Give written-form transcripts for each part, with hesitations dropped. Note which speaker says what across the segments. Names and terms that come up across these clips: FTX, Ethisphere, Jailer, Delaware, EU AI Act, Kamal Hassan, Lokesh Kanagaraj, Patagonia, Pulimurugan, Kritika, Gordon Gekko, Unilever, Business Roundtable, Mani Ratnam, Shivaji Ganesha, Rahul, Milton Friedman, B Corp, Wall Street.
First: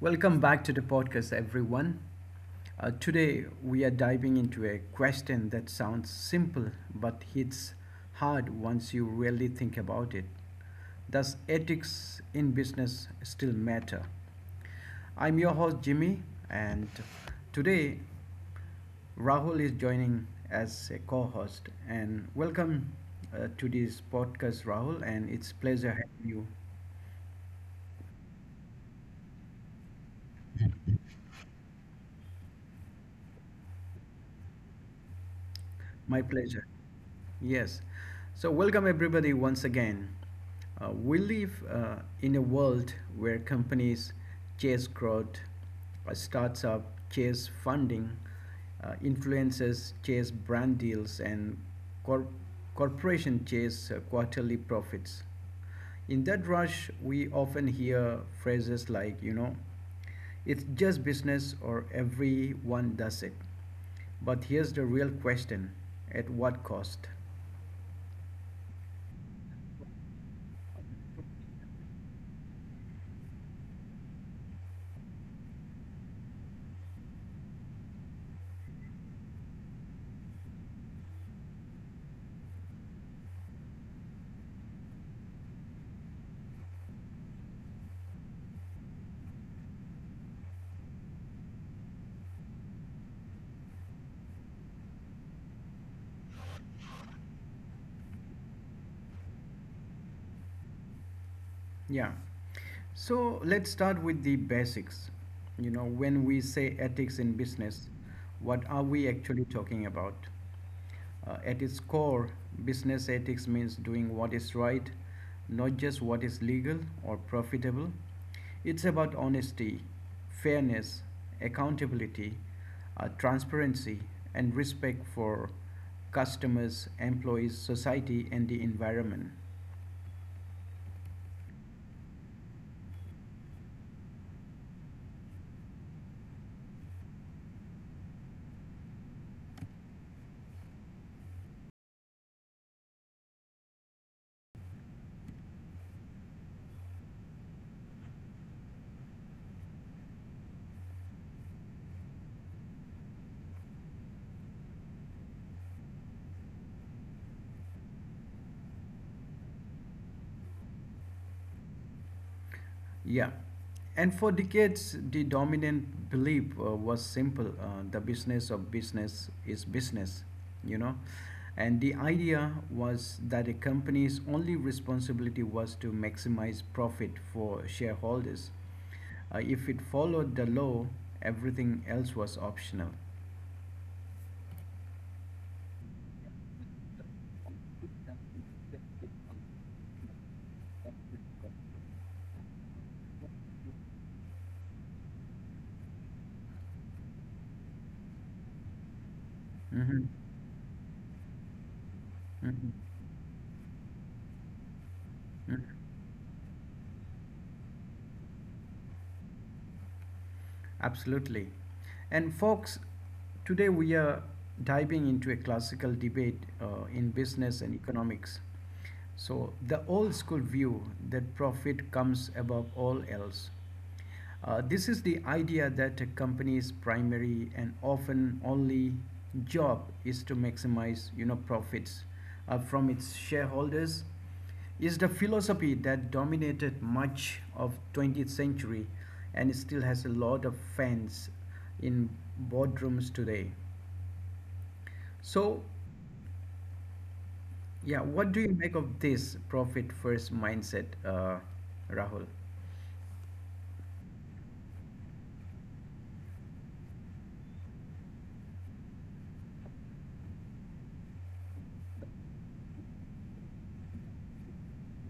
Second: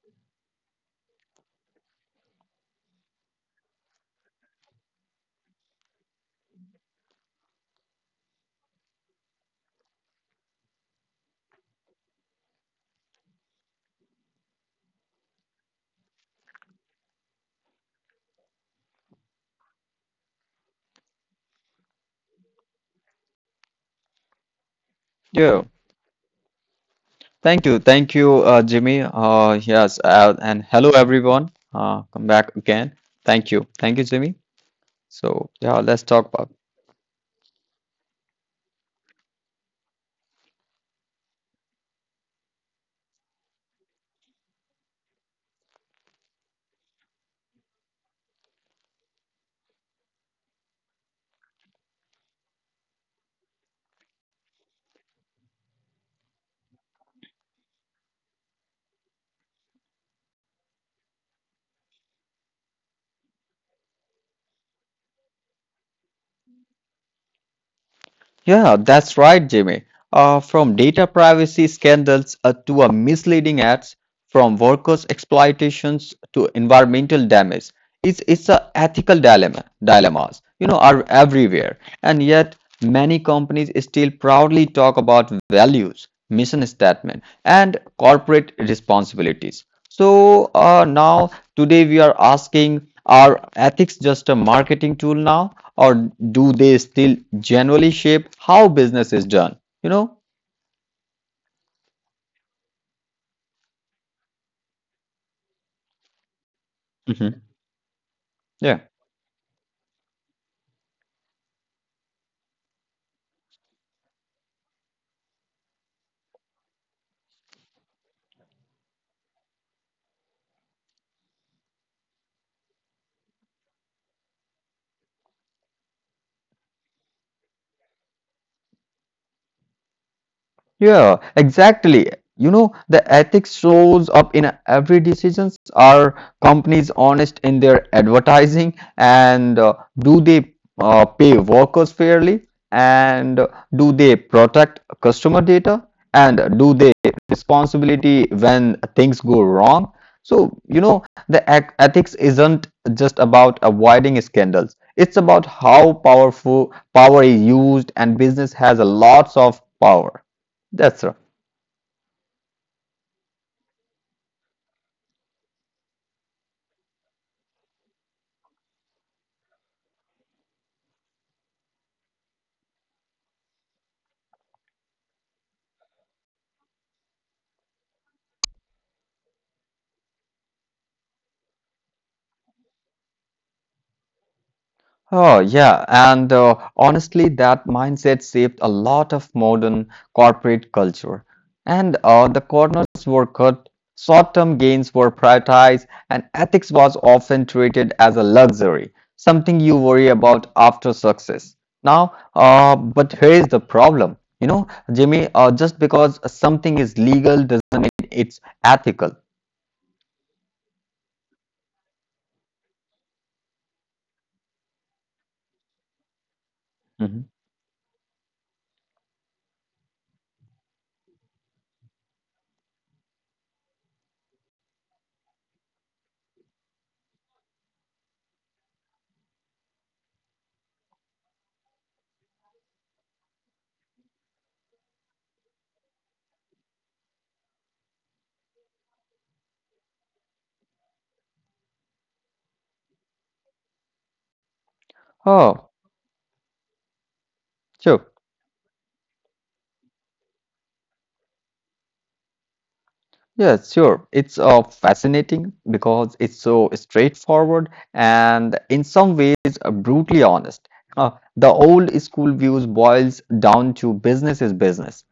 Speaker 1: Welcome back to the podcast, everyone. Today, we are diving into a question that sounds simple but hits hard once you really think about it. Does ethics in business still matter? I'm your host, Jimmy, and today, Rahul is joining as a co host. And welcome to this podcast, Rahul, and it's
Speaker 2: Yeah,
Speaker 1: a pleasure having you.
Speaker 2: thank you, Jimmy. Yes, and hello everyone. Come back again. Thank you, Jimmy. So yeah, let's
Speaker 1: My
Speaker 2: talk about.
Speaker 1: pleasure. Yes. So, welcome everybody once again. We live in a world where companies chase growth, startup chase funding, influencers chase brand deals, and cor- corporation chase quarterly profits. In that rush, we often hear phrases like, it's just business or everyone does it. But here's the real question, at what cost?
Speaker 2: Yeah, that's right, Jimmy. From data privacy scandals to a misleading ads, from workers' exploitations to environmental damage, it's a ethical dilemma. Dilemmas, you know, are everywhere, and yet many companies still proudly talk about values, mission statement, and corporate responsibilities. So now today we are asking: Are ethics just a marketing tool now, or do they still generally shape how business is done?
Speaker 1: Yeah. So let's start with the basics. You know, when we say ethics in
Speaker 2: Mhm.
Speaker 1: business, what
Speaker 2: Yeah.
Speaker 1: are we actually talking about? At its core, business ethics means doing what is right, not just what is legal or profitable. It's about honesty, fairness, accountability, transparency, and respect for customers, employees, society, and the environment.
Speaker 2: Yeah, exactly. You know, the ethics shows up in every decisions. Are companies honest in their advertising, and do they pay workers fairly? And do they protect customer data? And do they responsibility when things go wrong? So, you know, the ethics isn't just about avoiding scandals. It's about how powerful power is used, and business has a lots of power. That's right.
Speaker 1: Yeah. And for decades, the dominant belief was simple, the business of business is business, you know. And the idea was that a company's only responsibility was to maximize profit for shareholders. If it followed the law, everything else was optional.
Speaker 2: Oh, yeah. And honestly, that mindset shaped a lot of modern corporate culture. And the corners were cut, short-term gains were prioritized, and ethics was often treated as a luxury, something you worry
Speaker 1: hmm
Speaker 2: about after success. Now, uh,
Speaker 1: hmm
Speaker 2: but here's the problem. You know, Jimmy, just because something is legal doesn't mean it's ethical.
Speaker 1: Absolutely. And folks, today we are diving into a classical debate in
Speaker 2: Mhm.
Speaker 1: business and economics. So, the old school view that profit comes above all else. This is the idea that a company's primary and often only job is to maximize, profits from its shareholders, is the philosophy that dominated much of 20th century and still has a lot of fans in boardrooms today. So
Speaker 2: Oh,
Speaker 1: yeah,
Speaker 2: sure.
Speaker 1: what do you make of this profit first mindset, Rahul?
Speaker 2: Yeah, sure. It's fascinating because it's so straightforward and in some ways brutally honest. Uh, the old school views boils down to business is business,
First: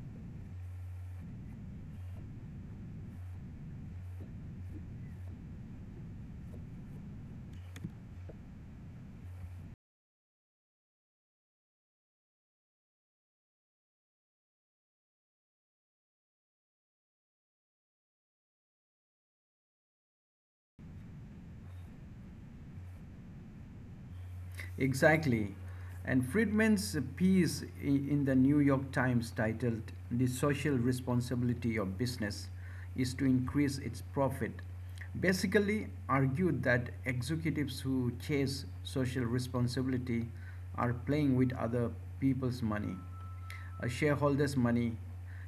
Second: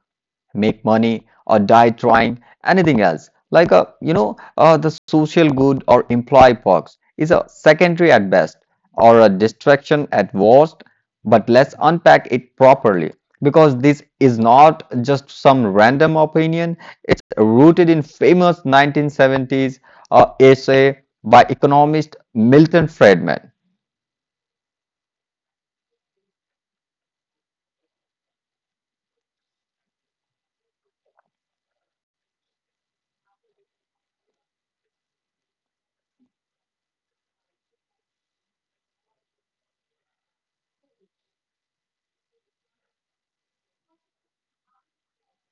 Speaker 2: make money or die trying, anything else like a you know the social good or employee perks is a secondary at best or a distraction at worst. But let's unpack it properly, because this is not just some random opinion. It's rooted in famous 1970s essay by economist Milton Friedman.
Speaker 1: Exactly. And Friedman's piece in the New York Times titled The Social Responsibility of Business is to Increase Its Profit basically argued that executives who chase social responsibility are playing with other people's money, a shareholders' money.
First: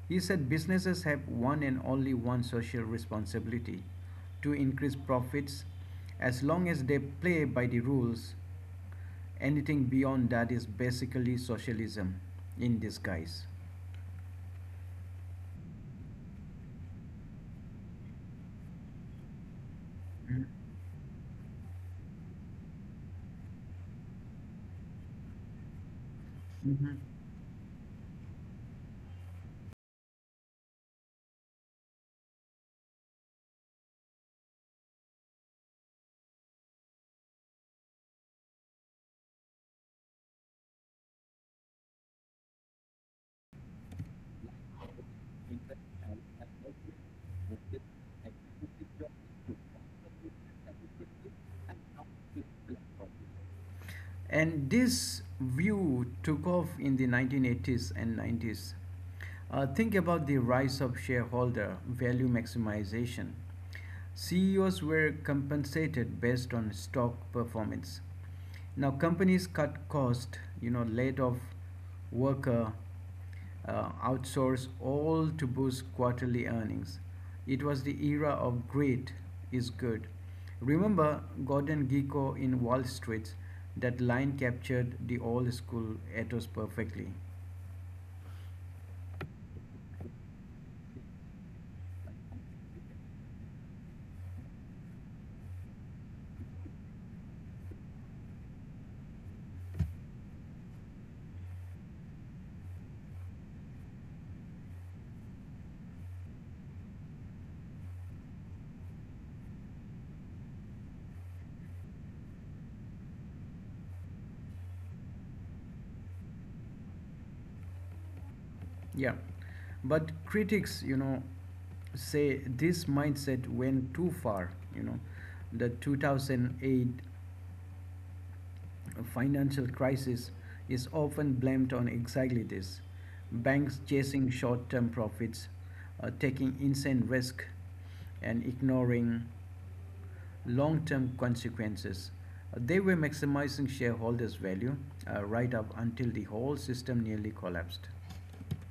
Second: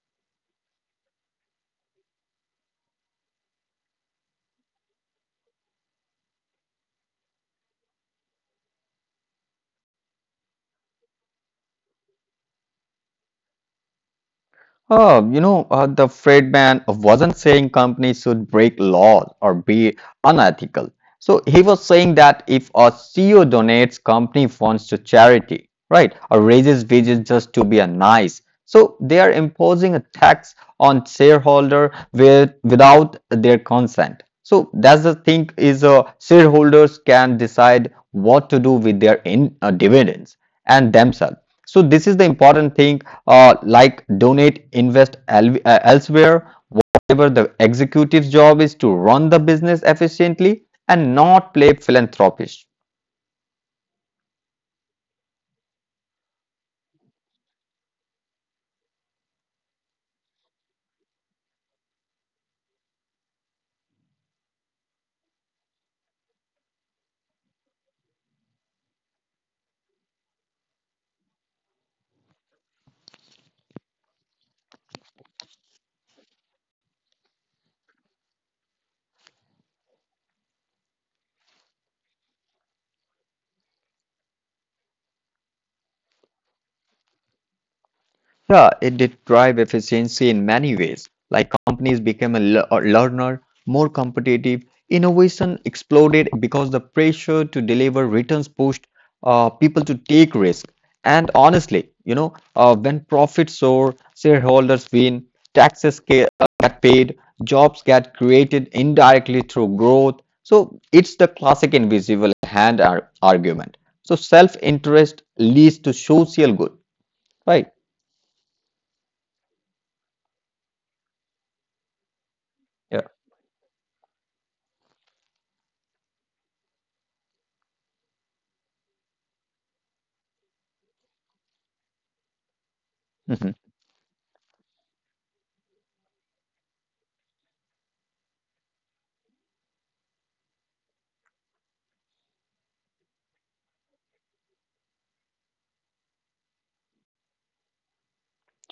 Speaker 1: He said businesses have one and only one social responsibility, to increase profits as long as they play by the rules. Anything beyond that is basically socialism in disguise.
Speaker 2: Oh, you know, the Fred man wasn't saying companies should break laws or be unethical. So he was saying that if a CEO donates company funds to charity, right, or raises
Speaker 1: Mhm.
Speaker 2: wages just to be a nice, so they are imposing a tax on shareholder with, without their consent. So that's the thing is, shareholders can decide what to do with their in, dividends and themselves. So this is the important thing, like donate, invest elsewhere. Whatever the executive's job is to run the business efficiently and not play philanthropist.
Speaker 1: And this view took off in the 1980s and 90s. Think about the rise of shareholder value maximization. CEOs were compensated based on stock performance. Now companies cut cost, you know, laid off worker, outsource all to boost quarterly earnings. It was the era of great is good. Remember Gordon Gekko in Wall Street? That line captured the old school ethos perfectly.
Speaker 2: Yeah, it did drive efficiency in many ways. Like companies became a learner, more competitive. Innovation exploded because the pressure to deliver returns pushed people to take risk. And honestly, you know, when profits soar, shareholders win, taxes get paid, jobs get created indirectly through growth. So it's the classic invisible hand argument. So self-interest leads to social good, right?
Speaker 1: Yeah, but critics, you know, say this mindset went too far. You know, the 2008 A financial crisis is often blamed on exactly this,
Speaker 2: Yeah.
Speaker 1: banks chasing short term profits, taking insane risk, and ignoring long term consequences. They were maximizing shareholders' value right up until the whole system nearly collapsed.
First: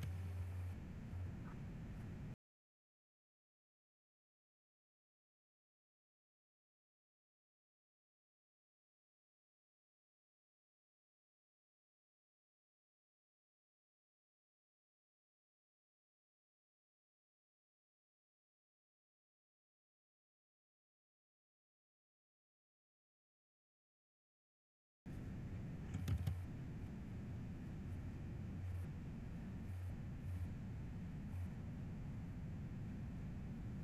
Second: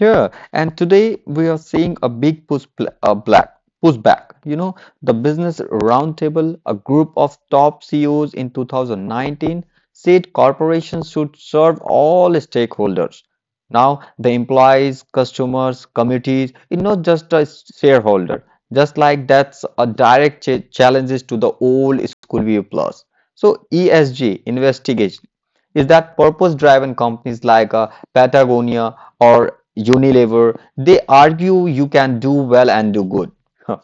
Speaker 2: Yeah, and today we are seeing a big push pl- black pushback. You know, the Business Roundtable, a group of top CEOs in 2019, said corporations should serve all stakeholders. Now, the employees, customers, communities, it's not just a shareholder. Just like that's a direct challenges to the old school view plus. So ESG investigation is that purpose-driven companies like Patagonia or Unilever, they argue you can do well and do good. Huh.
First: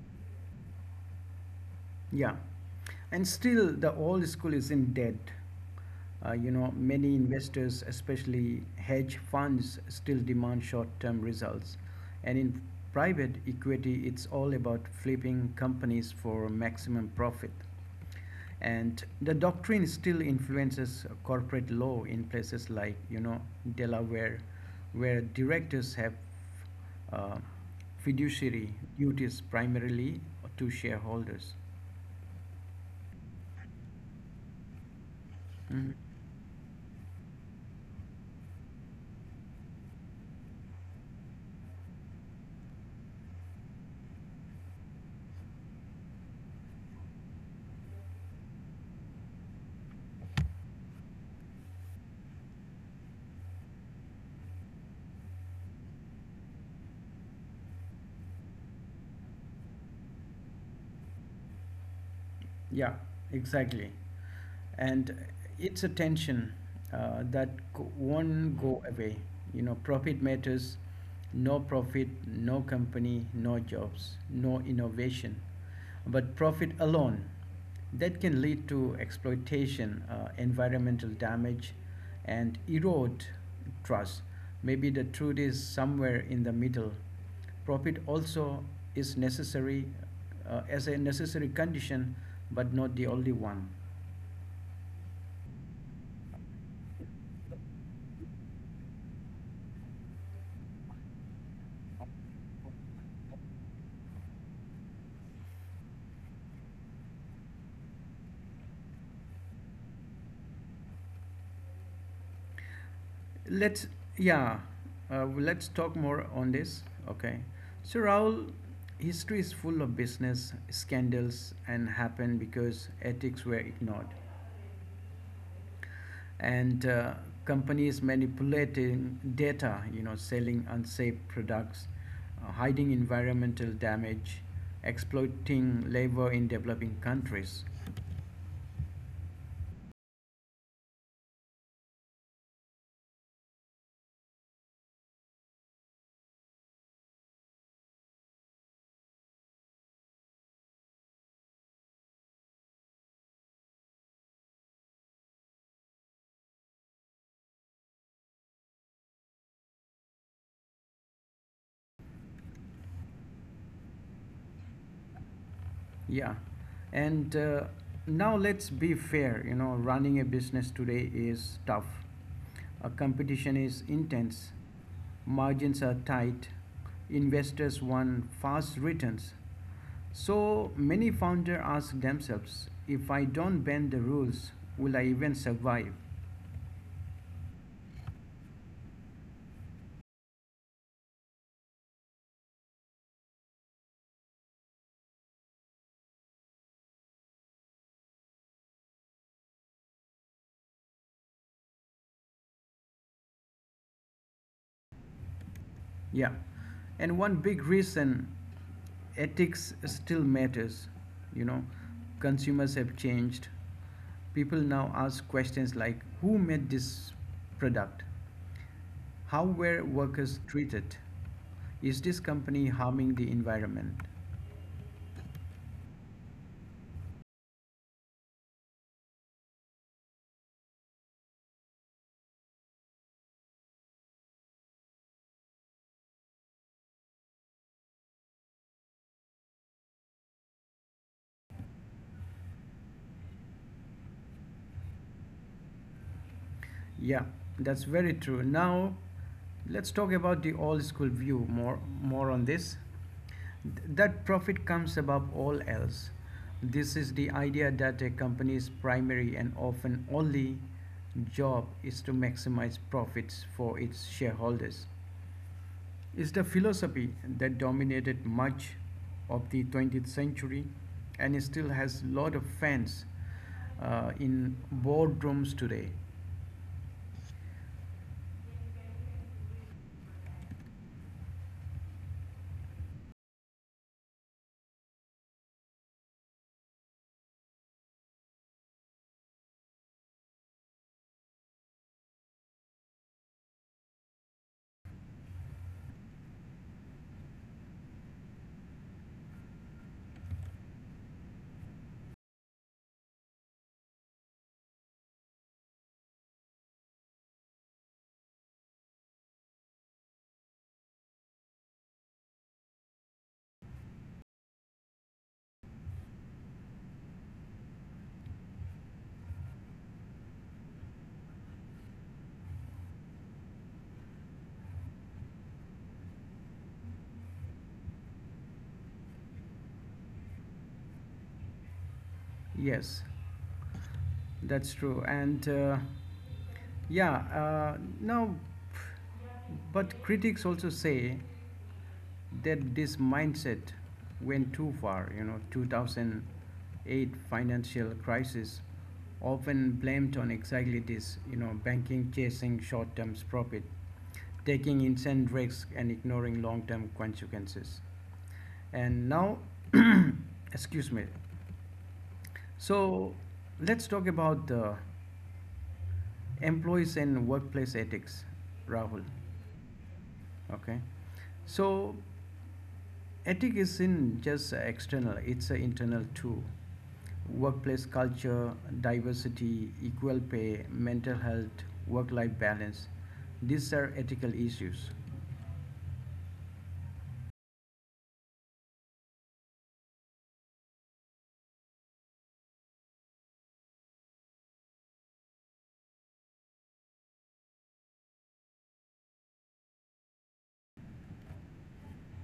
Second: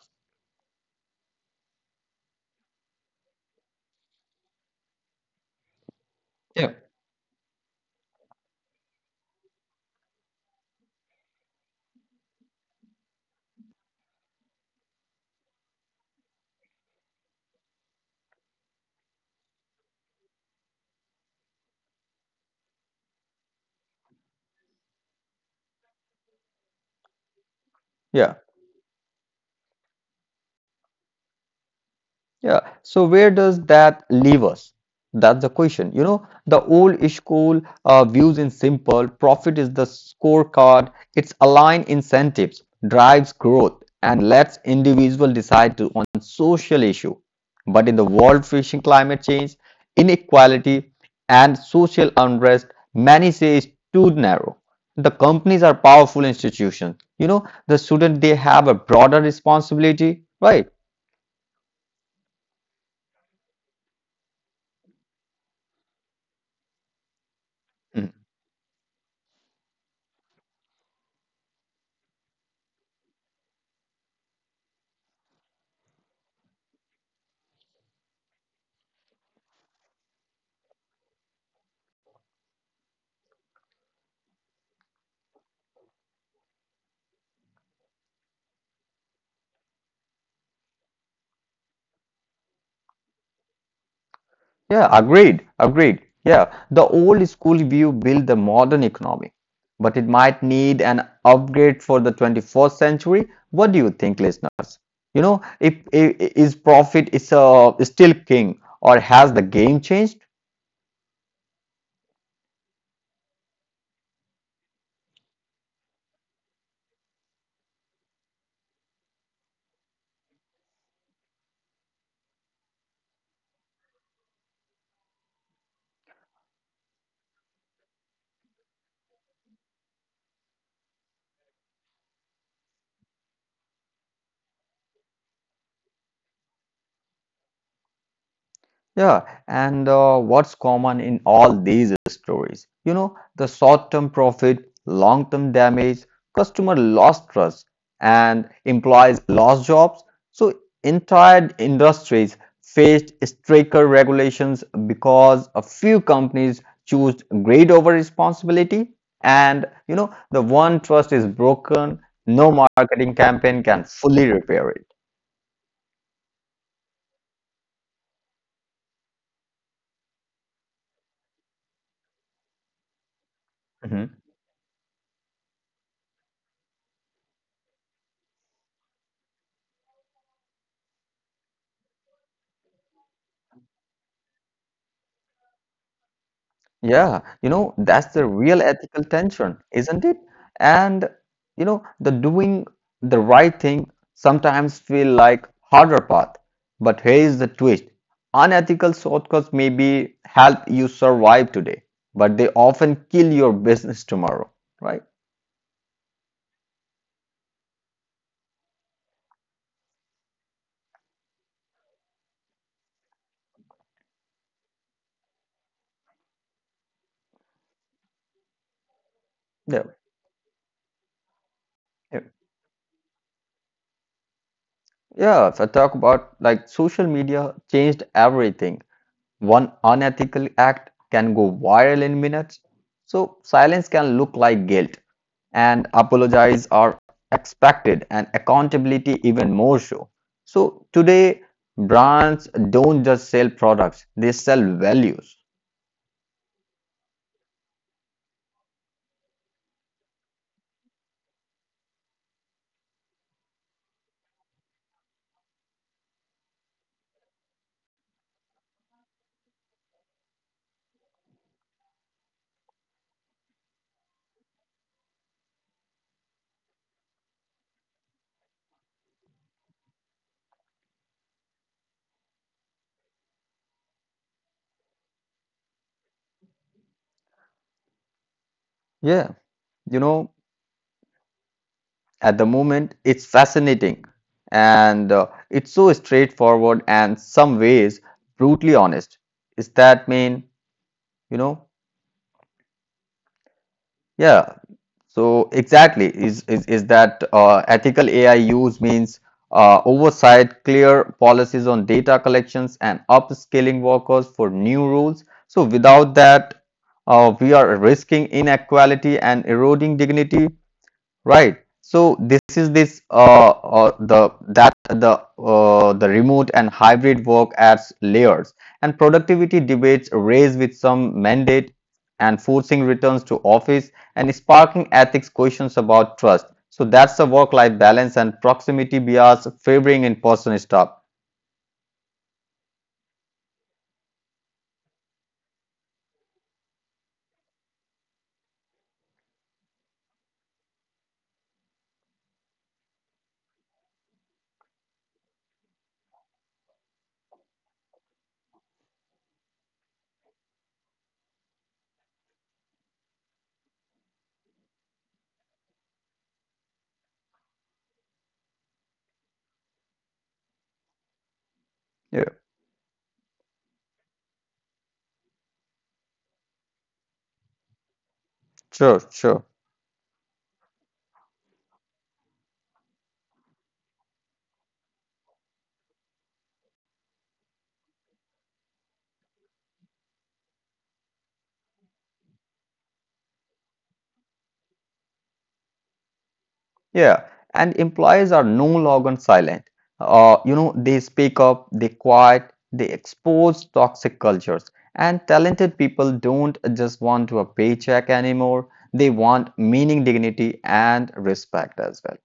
Speaker 1: Yeah, and still the old school isn't dead. You know,
Speaker 2: Yeah.
Speaker 1: many investors, especially hedge funds, still demand short term results. And in private equity, it's all about flipping companies for maximum profit. And the doctrine still influences corporate law in places like, you know, Delaware, where directors have uh,
Speaker 2: Yeah.
Speaker 1: fiduciary duties primarily to shareholders.
Speaker 2: Yeah, so where does that leave us? That's the
Speaker 1: Mhm.
Speaker 2: question. You know, the old school views in simple profit is the scorecard, it's align incentives, drives growth, and lets individual decide to, on social issue. But in the world facing climate change, inequality, and social unrest, many say is too narrow. The companies are powerful institutions. You know, the student they have a broader responsibility, right?
Speaker 1: Yeah, exactly. And it's a tension that won't go away. You know, profit matters. No profit, no company, no jobs, no innovation. But profit alone, that can lead to exploitation, environmental damage, and erode trust. Maybe the truth is somewhere in the middle. Profit also is necessary as a necessary condition, but not the only one.
Speaker 2: Yeah, agreed, agreed. Yeah, the old school view built the modern economy, but it might need an upgrade for the 21st century. What do you think, listeners? You know, if, I- is profit is still king, or has the game changed?
Speaker 1: Let's yeah, let's talk more on this. Okay, so Raul, history is full of business scandals and happened because ethics were ignored, and companies manipulating data, you know, selling unsafe products, hiding environmental damage, exploiting labor in developing countries.
Speaker 2: Yeah, and what's common in all these stories? You know, the short-term profit, long-term damage, customer lost trust, and employees lost jobs. So entire industries faced stricter regulations because a few companies choose greed over responsibility. And you know, the one trust is broken, no marketing campaign can fully repair it.
Speaker 1: Yeah. And now let's be fair. You know, running a business today is tough. Competition is intense. Margins are tight. Investors want fast returns. So many founders ask themselves, if I don't bend the rules, will I even survive?
Speaker 2: Yeah, you know, that's the real ethical tension, isn't it? And you know, the doing the right thing sometimes feel like harder path. But here is the twist. Unethical shortcuts maybe help you survive today, but they often kill your business tomorrow, right?
Speaker 1: Yeah. And one big reason ethics still matters, you know, consumers have changed. People now ask questions like, who made this product? How were
Speaker 2: Yeah.
Speaker 1: workers treated? Is this
Speaker 2: Yeah,
Speaker 1: company harming the environment?
Speaker 2: yeah, if I talk about like social media changed everything. One unethical act can go viral in minutes. So silence can look like guilt, and apologies are expected, and accountability even more so. So today, brands don't just sell products, they sell values.
Speaker 1: Yeah, that's very true. Now let's talk about the old school view more on this, that profit comes above all else. This is the idea that a company's primary and often only job is to maximize profits for its shareholders. It's the philosophy that dominated much of the 20th century and it still has a lot of fans in boardrooms today.
Speaker 2: Yeah, you know, at the moment, it's fascinating, and it's so straightforward and some ways brutally honest. Is that mean, you know, yeah, so exactly is that ethical AI use means oversight, clear policies on data collections, and upskilling workers for new rules. So without that, we are risking inequality and eroding dignity. Right. So this is this the that the remote and hybrid work adds layers, and productivity debates raise with some mandate and forcing returns to office and sparking ethics questions about trust. So that's the work-life balance and proximity bias favoring in-person stuff.
Speaker 1: Yes, that's true. And yeah, now, but critics also say that this mindset went too far. You know, 2008 financial crisis often blamed on exactly this. You know, banking chasing short-term profit, taking insane risks, and ignoring long-term consequences. And now, excuse me.
Speaker 2: Yeah,
Speaker 1: So let's talk about the employees and workplace ethics,
Speaker 2: sure,
Speaker 1: Rahul.
Speaker 2: sure.
Speaker 1: Okay. So ethic isn't just external; it's an internal too. Workplace culture, diversity, equal pay, mental health, work life balance. These are ethical issues.
Speaker 2: Yeah, and employees are no longer silent. You know, they speak up, they quiet, they expose toxic cultures. And talented people don't just want a paycheck anymore. They want meaning, dignity, and respect as well.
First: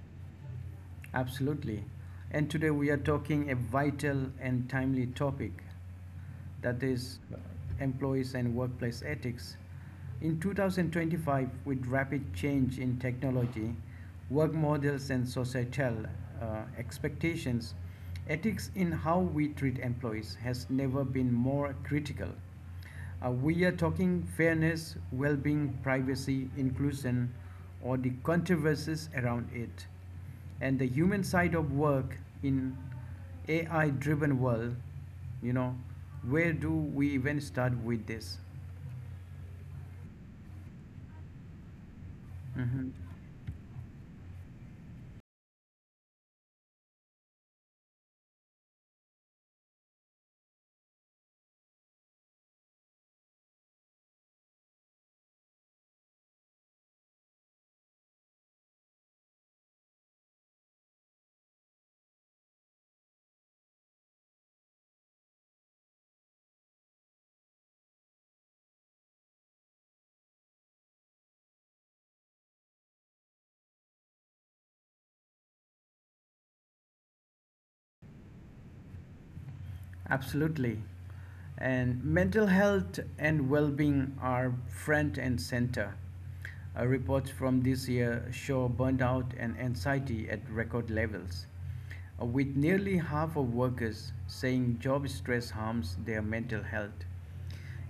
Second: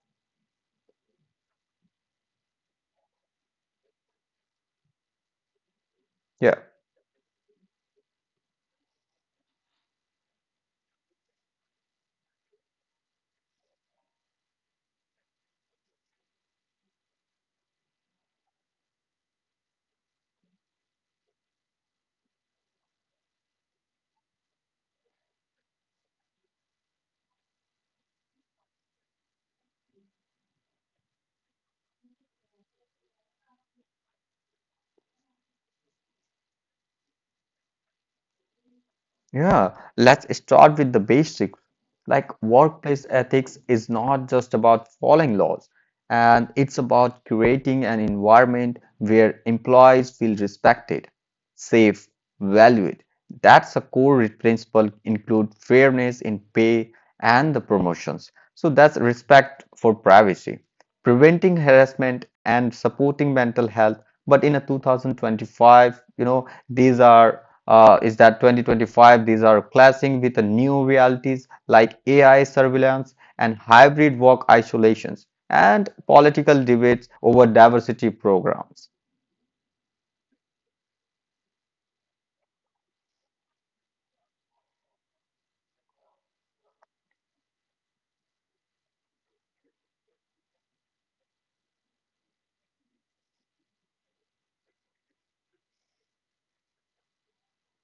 Speaker 1: Absolutely. And today we are talking a vital and timely topic,
Speaker 2: Yeah.
Speaker 1: that is employees and workplace ethics. In 2025, with rapid change in technology, work models, and societal expectations, ethics in how we treat employees has never been more critical. We are talking fairness, well being, privacy, inclusion, or the controversies around it, and the human side of work in AI driven world. You know, where do we even start with this?
Speaker 2: Yeah, let's start with the basics. Like
Speaker 1: Mhm.
Speaker 2: workplace ethics is not just about following laws, and it's about creating an environment where employees feel respected, safe, valued. That's a core principle include fairness in pay and the promotions. So that's respect for privacy, preventing harassment and supporting mental health, but in a 2025, you know, these are is that 2025, these are clashing with the new realities like AI surveillance and hybrid work isolations and political debates over diversity programs.
Speaker 1: Absolutely. And mental health and well being are front and center. Reports from this year show burnout and anxiety at record levels, with nearly half of workers saying job stress harms their mental health.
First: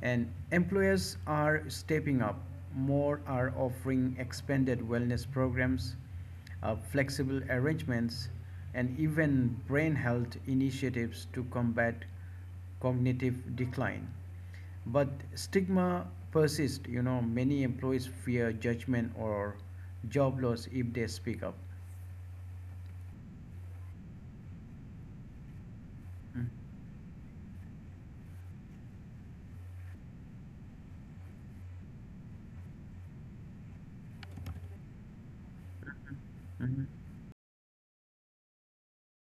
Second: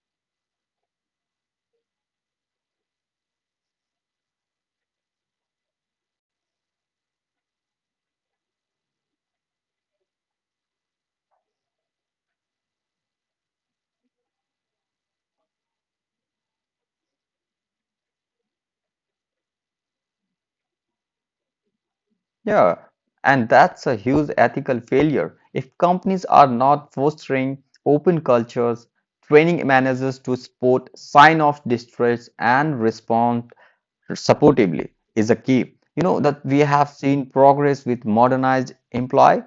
Speaker 1: And employers are stepping up. More are offering expanded wellness programs, flexible arrangements, and even brain health initiatives to combat cognitive decline. But stigma persists. You know, many employees fear judgment or job loss if they speak up.
Speaker 2: Yeah, and that's a huge ethical failure. If companies are
Speaker 1: Mhm.
Speaker 2: not fostering open cultures, training managers to spot sign of distress and respond supportively is a key. You know that we have seen progress with modernized employee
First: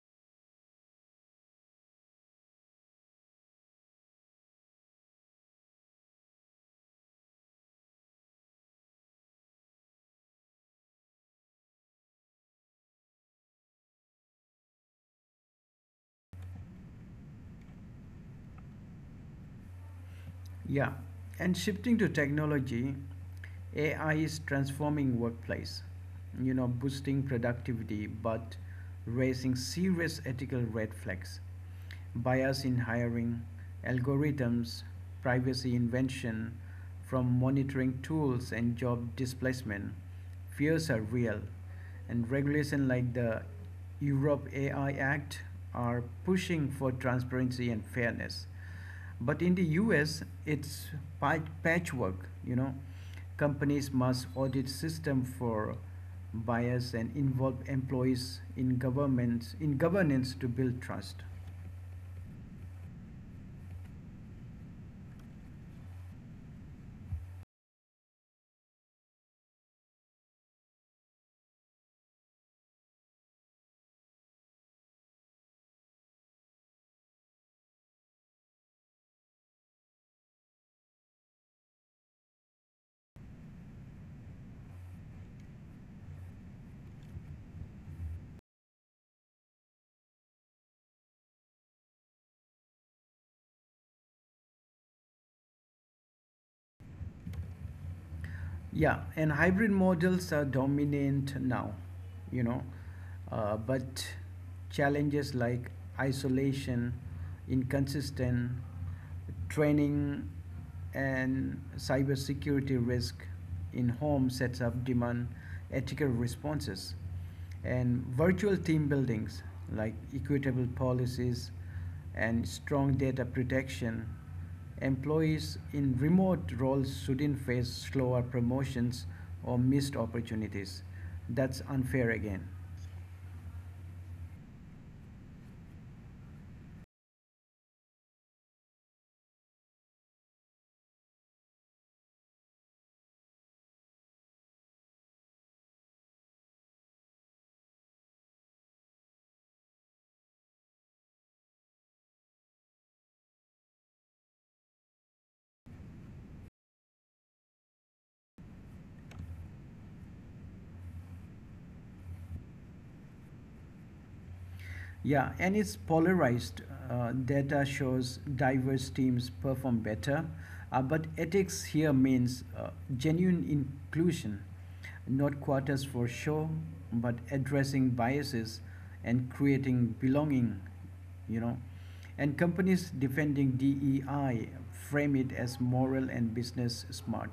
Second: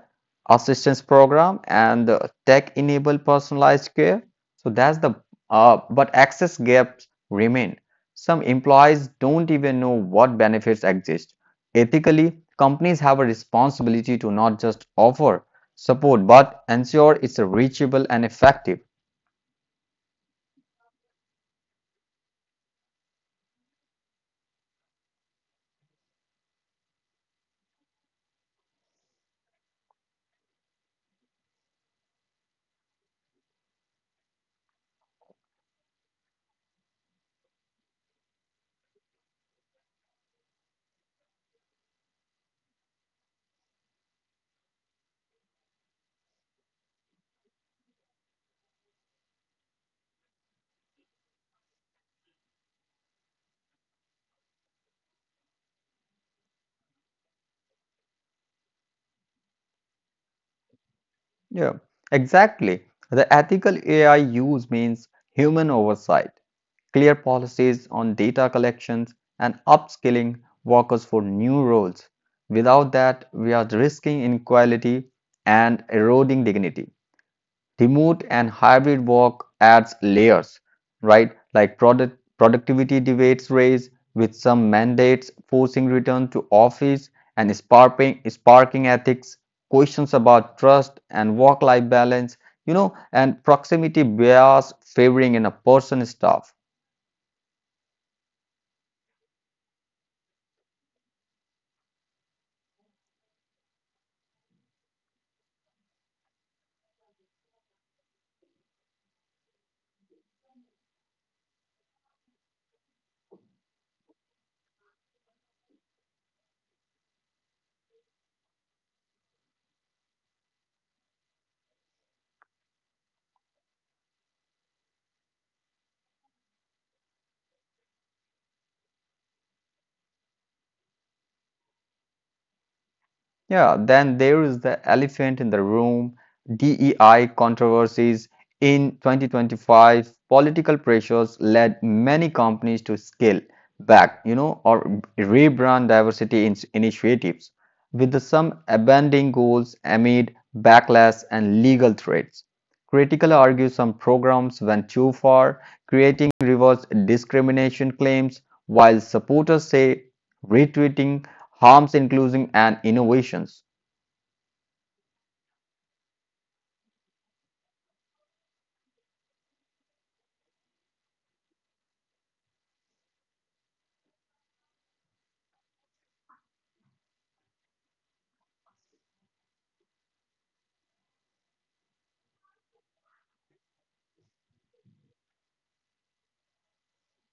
Speaker 2: assistance program and tech-enabled personalized care. So that's the but access gaps remain. Some employees don't even know what benefits exist. Ethically, companies have a responsibility to not just offer support but ensure it's reachable and effective.
Speaker 1: Yeah, and shifting to technology, AI is transforming workplace, you know, boosting productivity but raising serious ethical red flags. Bias in hiring, algorithms, privacy invention, from monitoring tools and job displacement, fears are real. And regulation like the Europe AI Act are pushing for transparency and fairness. But in the US, it's patchwork. You know, companies must audit system for bias and involve employees in governments in governance to build trust.
Speaker 2: Yeah, exactly. The ethical AI use means human oversight, clear policies on data collections, and upskilling workers for new roles. Without that, we are risking inequality and eroding dignity. Remote and hybrid work adds layers, right? Like productivity debates raise, with some mandates forcing return to office and sparking ethics questions about trust and work-life balance, you know, and proximity bias favoring in a person stuff.
Speaker 1: Yeah, and hybrid models are dominant now. You know, but challenges like isolation, inconsistent training and cybersecurity risk in home sets demand ethical responses and virtual team buildings, like equitable policies and strong data protection. Employees in remote roles shouldn't face slower promotions or missed opportunities. That's unfair again.
Speaker 2: Yeah, then there is the elephant in the room, DEI controversies. In 2025, political pressures led many companies to scale back, you know, or rebrand diversity in initiatives, with some abandoning goals amid backlash and legal threats. Critical argue some programs went too far, creating reverse discrimination claims, while supporters say retweeting harms inclusion and innovations.
Speaker 1: Yeah, and it's polarized. Data shows diverse teams perform better, but ethics here means genuine inclusion, not quotas for show, but addressing biases and creating belonging, you know. And companies defending DEI frame it as moral and business smart,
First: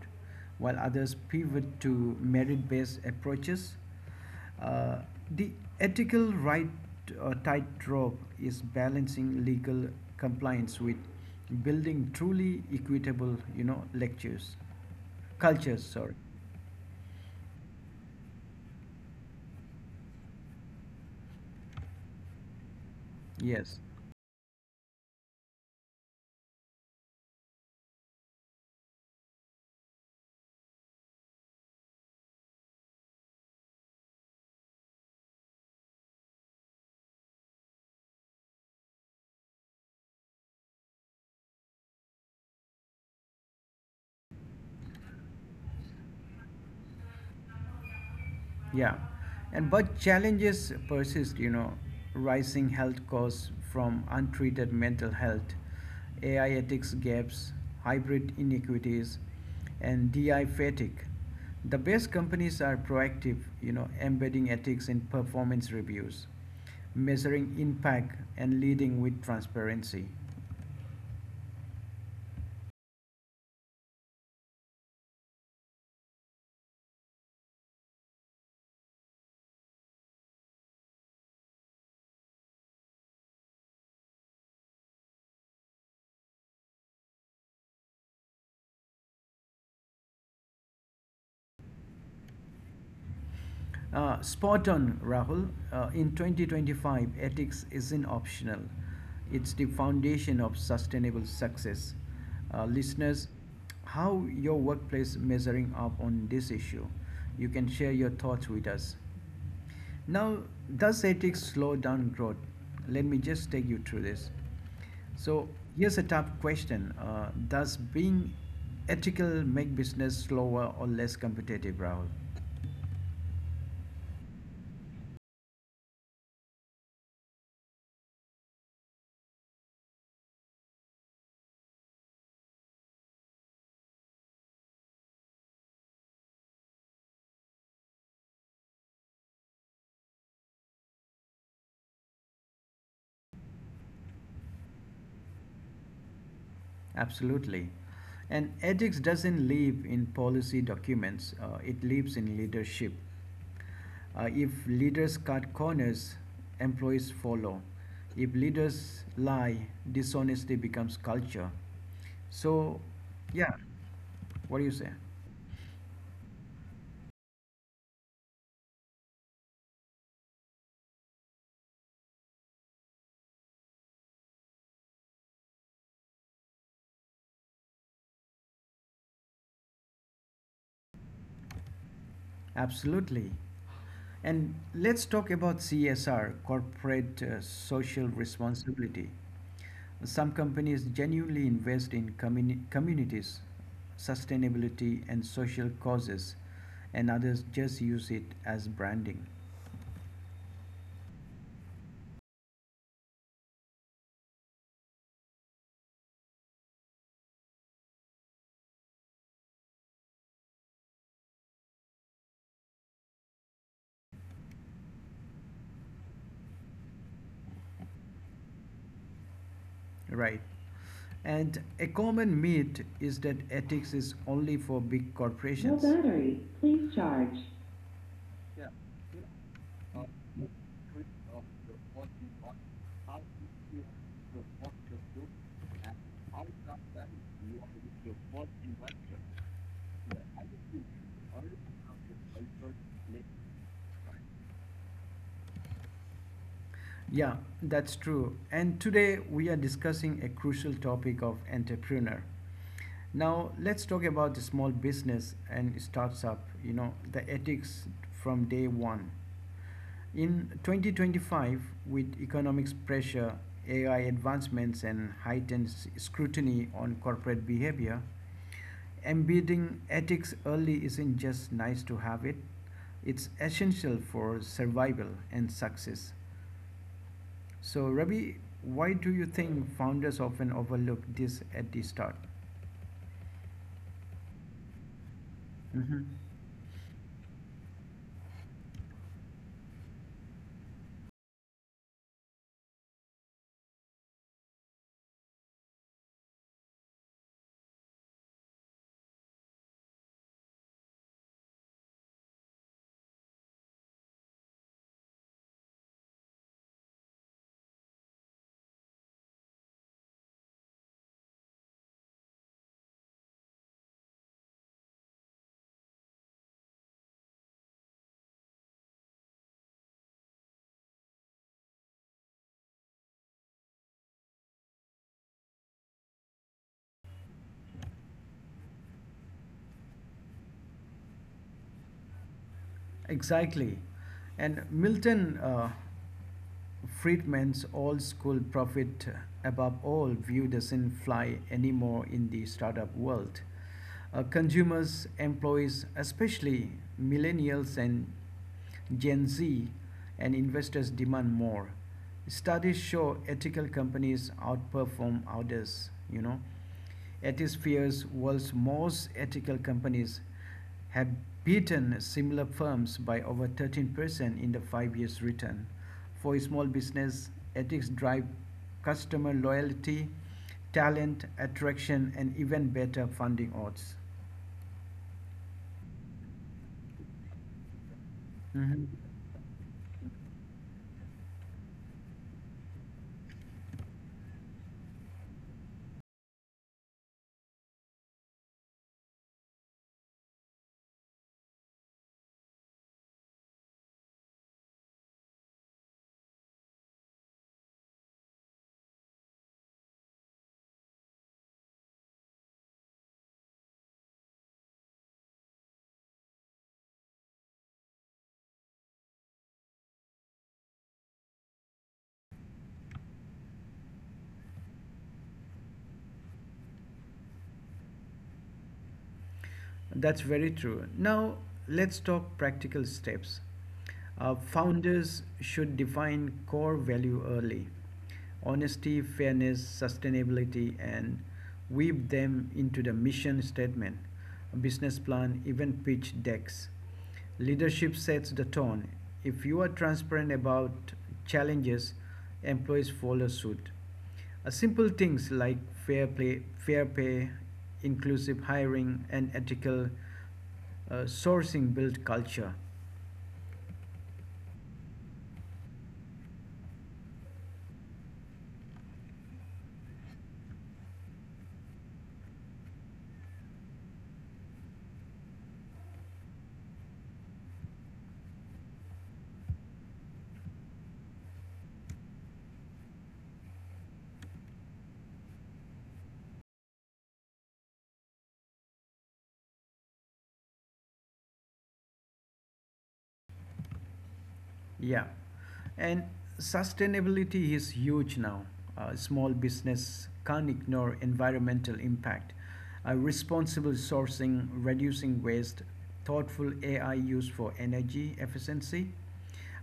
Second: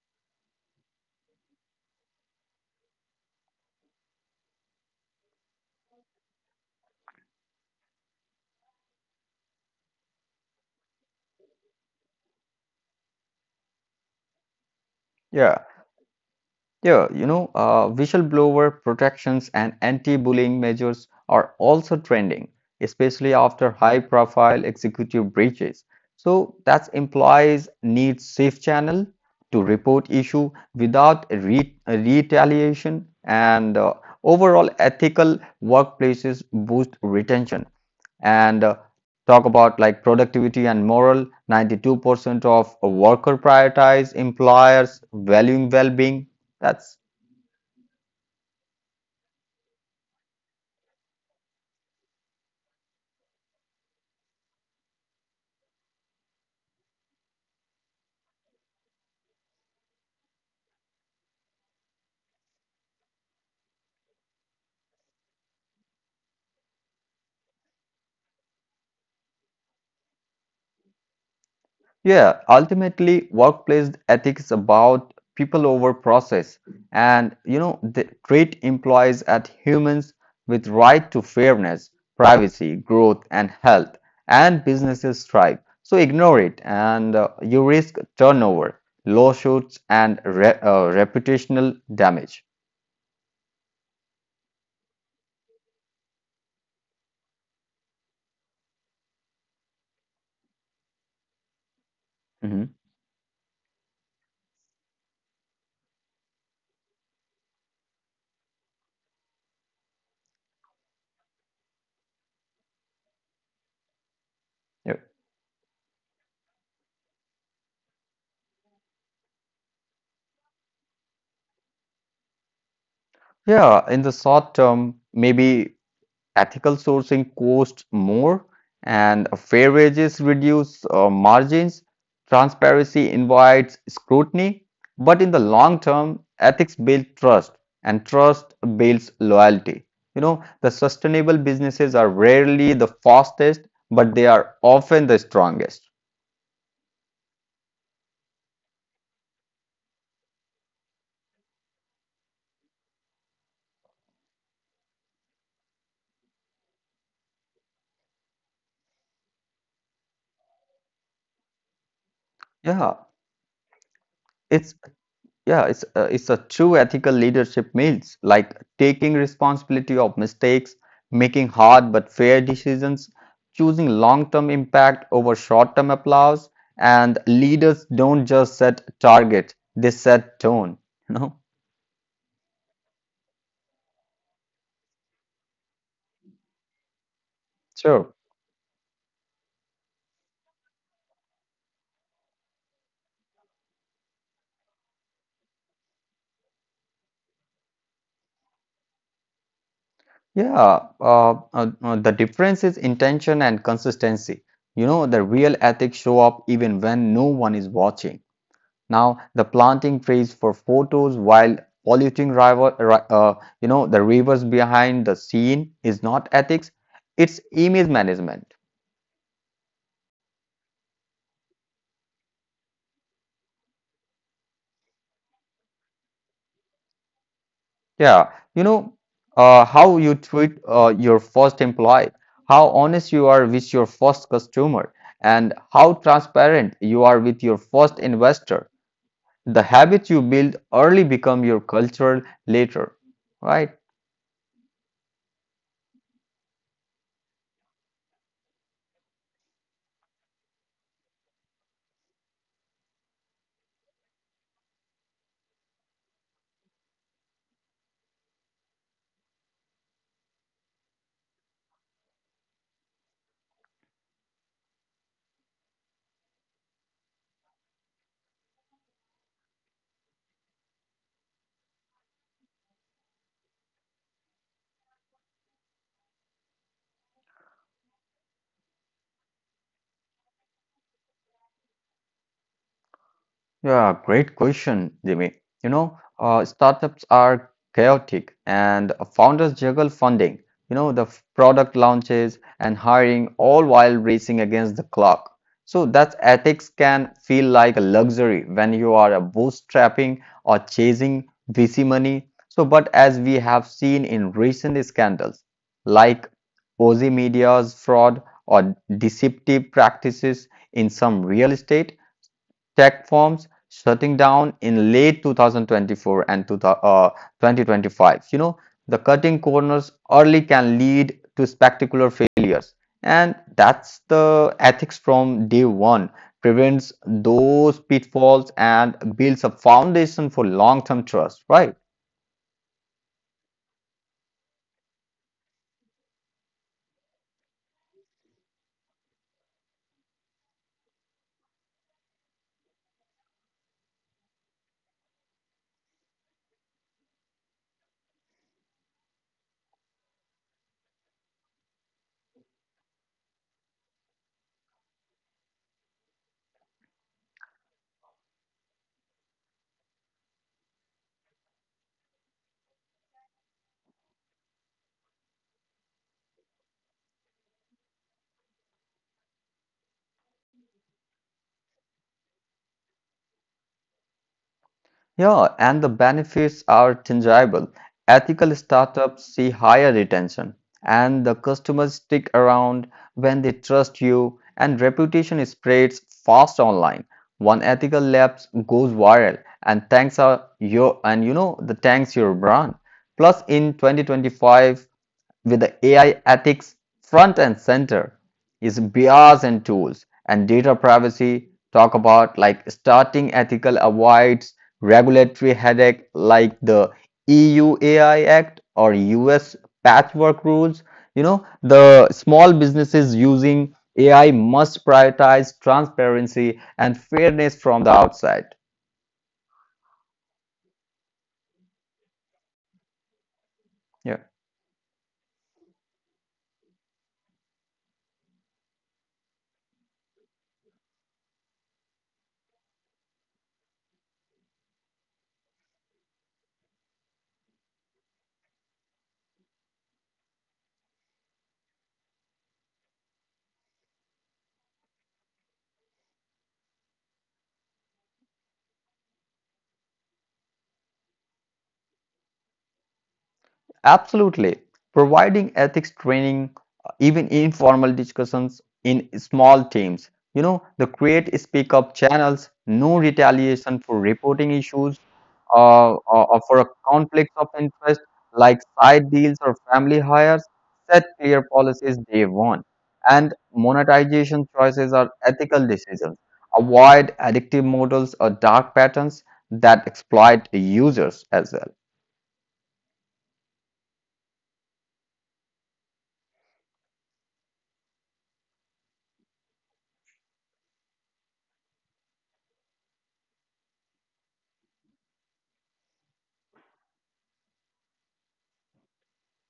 Speaker 1: while others pivot to merit based approaches. Uh, the ethical tightrope is balancing legal compliance with building truly equitable, you know, lectures,
Speaker 2: Yeah.
Speaker 1: cultures. Sorry.
Speaker 2: Yeah, you know, whistleblower protections and anti-bullying measures are also trending, especially after
Speaker 1: Yes.
Speaker 2: high-profile executive breaches. So that implies need safe channel to report issue without re retaliation, and overall ethical workplaces boost retention and talk about like productivity and moral, 92% of worker prioritize employers valuing well-being, that's
Speaker 1: Yeah, and but challenges persist. You know, rising health costs from untreated mental health, AI ethics gaps, hybrid inequities, and DI fatigue. The best companies are proactive. You know, embedding ethics in performance reviews, measuring impact, and leading with transparency.
Speaker 2: yeah, ultimately workplace ethics about people over process, and you know they treat employees as humans with right to fairness, privacy, growth and health, and businesses thrive. So ignore it and you risk turnover, lawsuits and reputational damage.
Speaker 1: Spot on, Rahul. In 2025, ethics isn't optional, it's the foundation of sustainable success.
Speaker 2: Mhm.
Speaker 1: Listeners, how your workplace measuring up on this issue? You can share your thoughts with us. Now, does ethics slow down growth? Let me just take you through this.
Speaker 2: Yeah,
Speaker 1: So, here's a tough question, does being ethical make business slower or less competitive, Rahul?
Speaker 2: yeah, in the short term, maybe ethical sourcing costs more, and fair wages reduce margins. Transparency invites scrutiny, but in the long term, ethics build trust, and trust builds loyalty. You know, the sustainable businesses are rarely the fastest, but they are often the strongest.
Speaker 1: Absolutely. And ethics doesn't live in policy documents, it lives in leadership. If leaders cut corners, employees follow. If leaders lie, dishonesty becomes culture. So,
Speaker 2: Yeah,
Speaker 1: yeah, what do you
Speaker 2: it's
Speaker 1: say?
Speaker 2: yeah, it's a true ethical leadership means like taking responsibility of mistakes, making hard but fair decisions, choosing long-term impact over short-term applause, and leaders don't just set target, they set tone, you know?
Speaker 1: Absolutely. And let's talk about CSR, corporate social
Speaker 2: Sure.
Speaker 1: responsibility. Some companies genuinely invest in communities, sustainability, and social causes, and others just use it as branding.
Speaker 2: Yeah, the difference is intention and consistency. You know, the real ethics show up even when no one is watching. Now, the planting trees for photos while polluting you know, the rivers behind the scene is not ethics. It's image management.
Speaker 1: Right. And a common myth is that ethics is only for big No corporations. Battery. Please charge.
Speaker 2: Yeah, you know, how you treat your first employee, how honest you are with your first customer, and how transparent you are with your first investor. The habits you build early become your culture later, right?
Speaker 1: Yeah, that's true. And today we are discussing a crucial topic of entrepreneur. Now let's talk about the small business and starts up. You know, the ethics from day one. In 2025, with economics pressure, AI advancements, and heightened scrutiny on corporate behavior, embedding ethics early isn't just nice to have it, it's essential for survival and success. So, Ravi, why do you think founders often overlook this at the start?
Speaker 2: Yeah, great question, Jimmy.
Speaker 1: hmm
Speaker 2: Startups are chaotic and founders juggle funding, product launches and hiring all while racing against the clock. So that ethics can feel like a luxury when you are bootstrapping or chasing VC money. So, but as we have seen in recent scandals like Ozy Media's fraud or deceptive practices in some real estate, tech firms shutting down in late 2024 and uh, 2025. You know, the cutting corners early can lead to spectacular failures. And that's the ethics from day one prevents those pitfalls and builds a foundation for long-term trust, right?
Speaker 1: Exactly. And Milton Friedman's old school prophet above all view doesn't fly anymore in the startup world. Consumers, employees, especially millennials and Gen Z, and investors demand more. Studies show ethical companies outperform others, you know. Ethisphere's world's most ethical companies have beaten similar firms by over 13% in the 5 years return. For small business, ethics drive customer loyalty, talent attraction, and even better funding odds.
Speaker 2: Yeah, and the benefits are tangible. Ethical
Speaker 1: Mhm.
Speaker 2: startups see higher retention, and the customers stick around when they trust you, and reputation spreads fast online. One ethical lapse goes viral, and thanks are your and you know the thanks your brand. Plus, in 2025, with the AI ethics front and center is bias and tools and data privacy talk about like starting ethical avoids regulatory headache like the EU AI Act or US patchwork rules. You know, the small businesses using AI must prioritize transparency and fairness from the outside.
Speaker 1: That's very true. Now, let's talk practical steps.
Speaker 2: Yeah.
Speaker 1: Founders should define core value early, honesty, fairness, sustainability, and weave them into the mission statement, business plan, even pitch decks. Leadership sets the tone. If you are transparent about challenges, employees follow suit. Simple things like fair play, fair pay, inclusive hiring, and ethical sourcing build culture.
Speaker 2: Absolutely. Providing ethics training, even informal discussions in small teams. You know, the create speak up channels, no retaliation for reporting issues or for a conflict of interest like side deals or family hires, set clear policies day one. And monetization choices are ethical decisions. Avoid addictive models or dark patterns that exploit users as well.
Speaker 1: Yeah, and sustainability is huge now. Small business can't ignore environmental impact. Responsible sourcing, reducing waste, thoughtful AI use for energy efficiency.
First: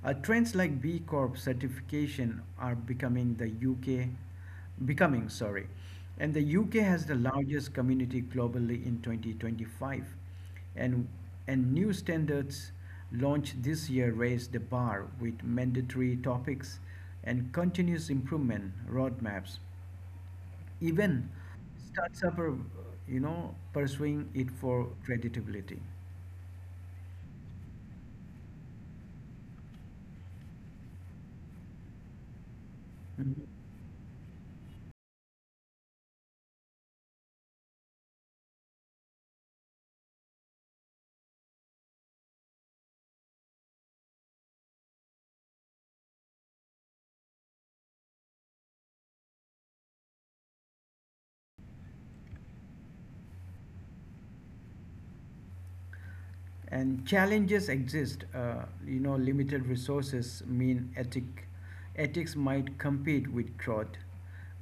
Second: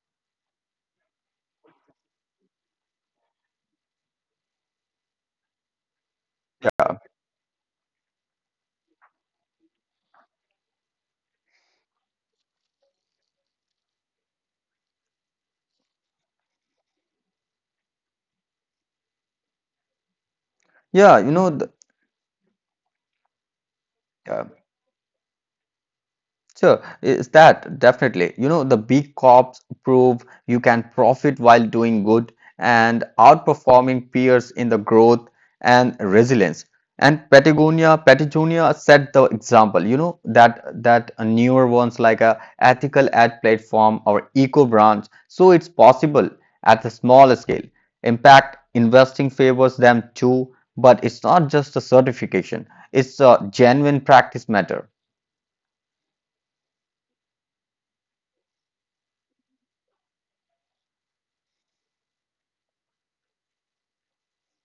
Speaker 1: Trends like B Corp certification are becoming the UK, becoming sorry, and the UK
Speaker 2: Yeah,
Speaker 1: has the largest community globally in 2025, and and new standards launched this year raise the bar with mandatory topics and continuous improvement roadmaps.
Speaker 2: yeah,
Speaker 1: Even startups are, you know, pursuing
Speaker 2: yeah.
Speaker 1: it for creditability.
Speaker 2: Sure, is that definitely. You know, the big corps prove you can profit while doing good and
Speaker 1: Mm-hmm.
Speaker 2: outperforming peers in the growth and resilience. And Patagonia set the example. You know that newer ones like a ethical ad platform or eco brands. So it's possible at the small scale. Impact investing favors them too, but it's not just a certification. It's a genuine practice matter.
Speaker 1: And challenges exist, you know, limited resources mean ethics might compete with growth,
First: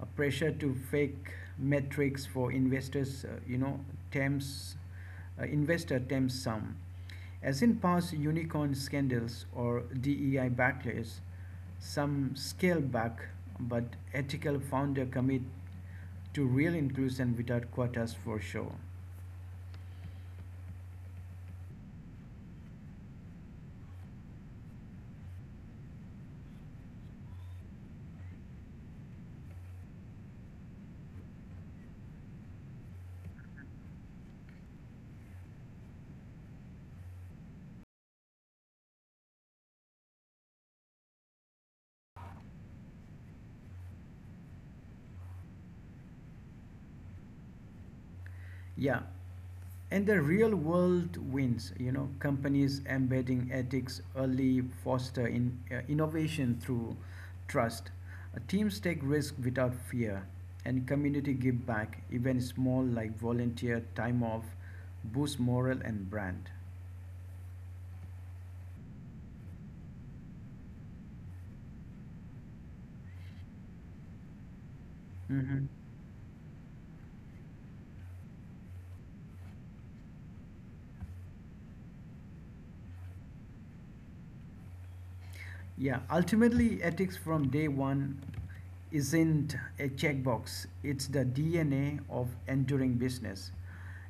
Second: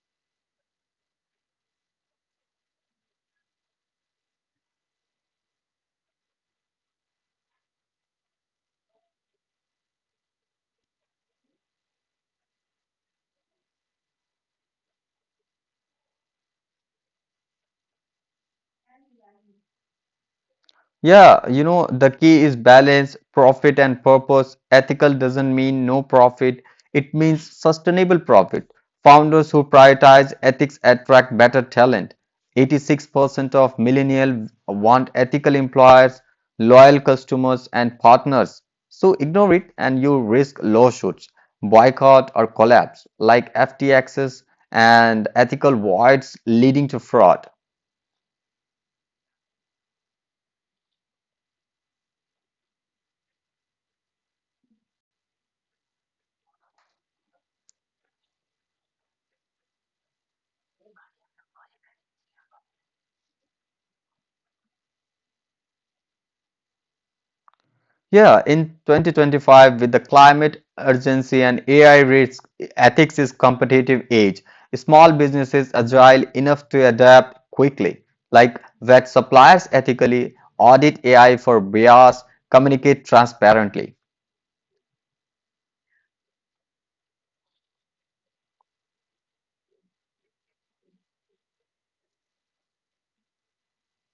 Speaker 1: a pressure to fake metrics for investors, you know, tempts, investor tempts some, as in past unicorn scandals or dei backlash, some scale back, but ethical founder commit to real inclusion without quotas for sure.
Speaker 2: Yeah, you know, the key is balance, profit and purpose. Ethical doesn't mean no profit, it means sustainable profit. Founders who prioritize ethics attract better talent. 86% of millennials want ethical employers, loyal customers, and partners. So ignore it and you risk lawsuits, boycott, or collapse, like FTXs and ethical voids leading to fraud.
Speaker 1: Yeah. And the real world wins, you know, companies embedding ethics early foster in, innovation through trust. Teams take risk without fear, and community give back, even small like volunteer time off, boost morale and brand.
Speaker 2: Yeah, in 2025, with the climate urgency and AI risk, ethics is competitive edge. Small businesses
Speaker 1: Mhm.
Speaker 2: agile enough to adapt quickly, like vet suppliers ethically, audit AI for bias, communicate transparently.
Speaker 1: Yeah, ultimately, ethics from day one isn't a checkbox, it's the DNA of enduring business.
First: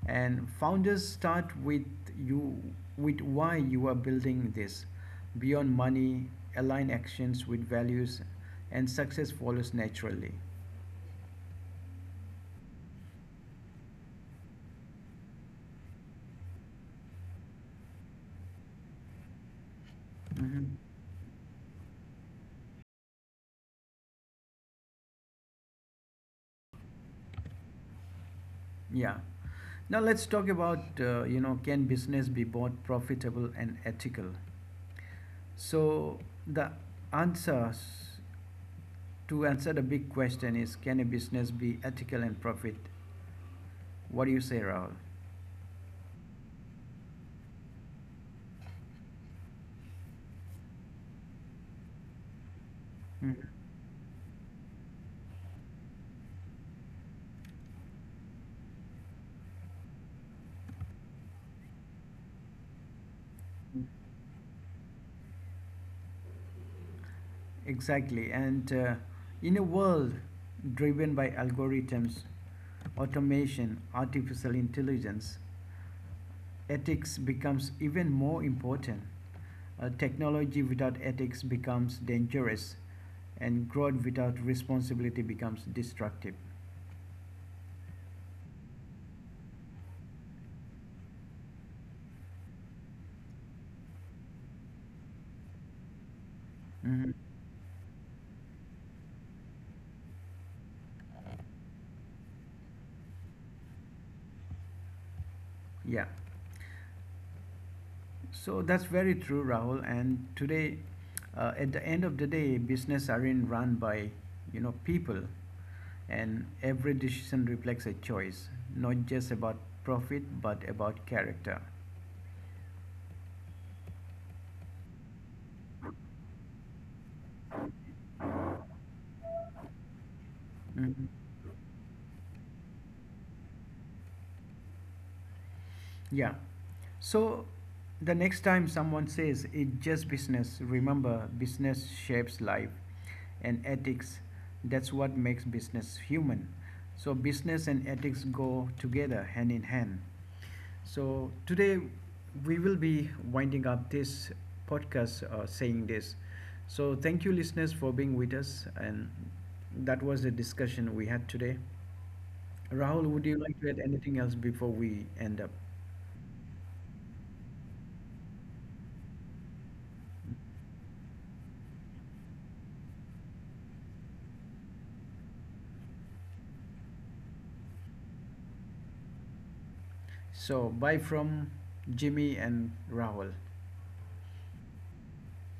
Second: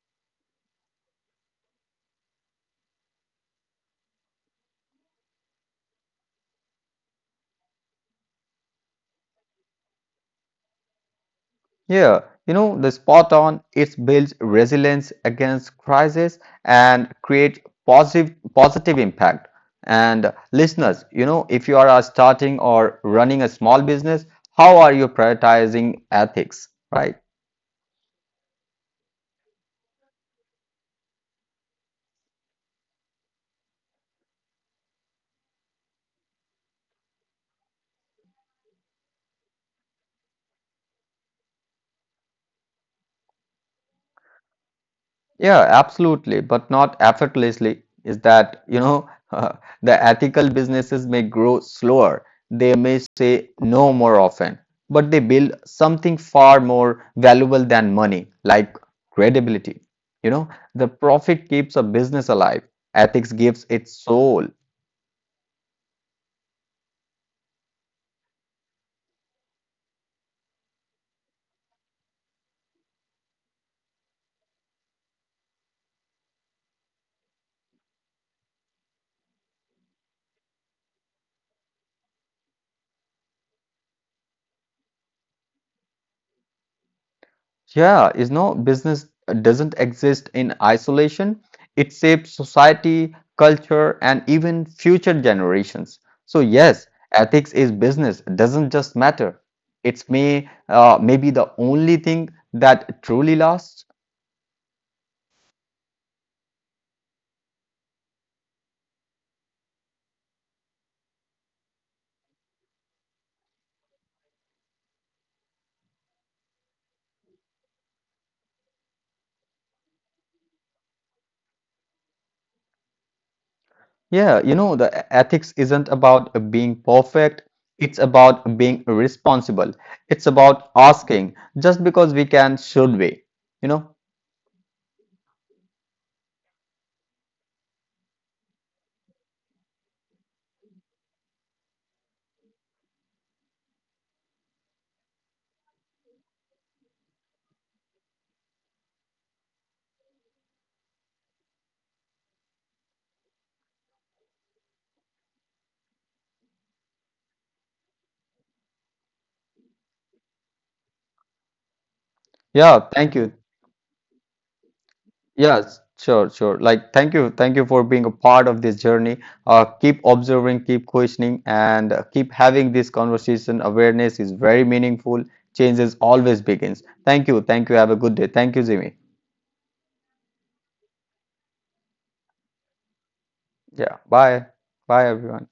Speaker 1: And founders start with you, with why you are building this. Beyond money, align actions with values, and success follows naturally.
Speaker 2: Yeah, you know, the spot on it builds resilience against crisis and create positive impact. And
Speaker 1: Mhm.
Speaker 2: listeners, you know, if you are starting or running a small business, how are you prioritizing ethics, right?
Speaker 1: Yeah. Now let's talk about, you know, can business be both profitable and ethical. So the answers To answer the big question, is can a business be ethical and profit? What do you say, Rahul?
Speaker 2: Yeah, absolutely, but not effortlessly. Is that, you know, the ethical businesses may grow slower. They may
Speaker 1: Mhm.
Speaker 2: say no more often, but they build something far more valuable than money, like credibility. You know, the profit keeps a business alive. Ethics gives it soul.
Speaker 1: Exactly. And in a world driven by algorithms, automation, artificial intelligence, ethics becomes even more important. Technology without ethics becomes dangerous, and growth without responsibility becomes destructive.
Speaker 2: Yeah, is no business doesn't exist in isolation. It shapes society, culture, and even future generations. So yes,
Speaker 1: Mhm.
Speaker 2: ethics is business doesn't just matter. It's maybe the only thing that truly lasts.
Speaker 1: Yeah. So that's very true, Rahul. And today, at the end of the day, business aren't run by, you know, people, and every decision reflects a choice, not just about profit but about character.
Speaker 2: Yeah, you know, ethics isn't about being perfect. It's about being responsible. It's about
Speaker 1: Mhm.
Speaker 2: asking just because we can, should we? You know?
Speaker 1: Yeah. So the next time someone says it's just business, remember business shapes life and ethics. That's what makes business human. So business and ethics go together hand in hand. So today we will be winding up this podcast saying this. So thank you listeners for being with us and that was the discussion we had today.
Speaker 2: Yeah,
Speaker 1: Rahul,
Speaker 2: thank
Speaker 1: would you
Speaker 2: you.
Speaker 1: like to add anything else before we end up?
Speaker 2: Yes, sure, sure. Like, thank you for being a part of this journey. Keep observing, keep questioning, and keep having this conversation. Awareness is very meaningful. Changes always begins. Thank you, thank you. Have a good day. Thank you, Jimmy.
Speaker 1: So, bye from Jimmy and Rahul.
Speaker 2: Yeah, bye. Bye, everyone.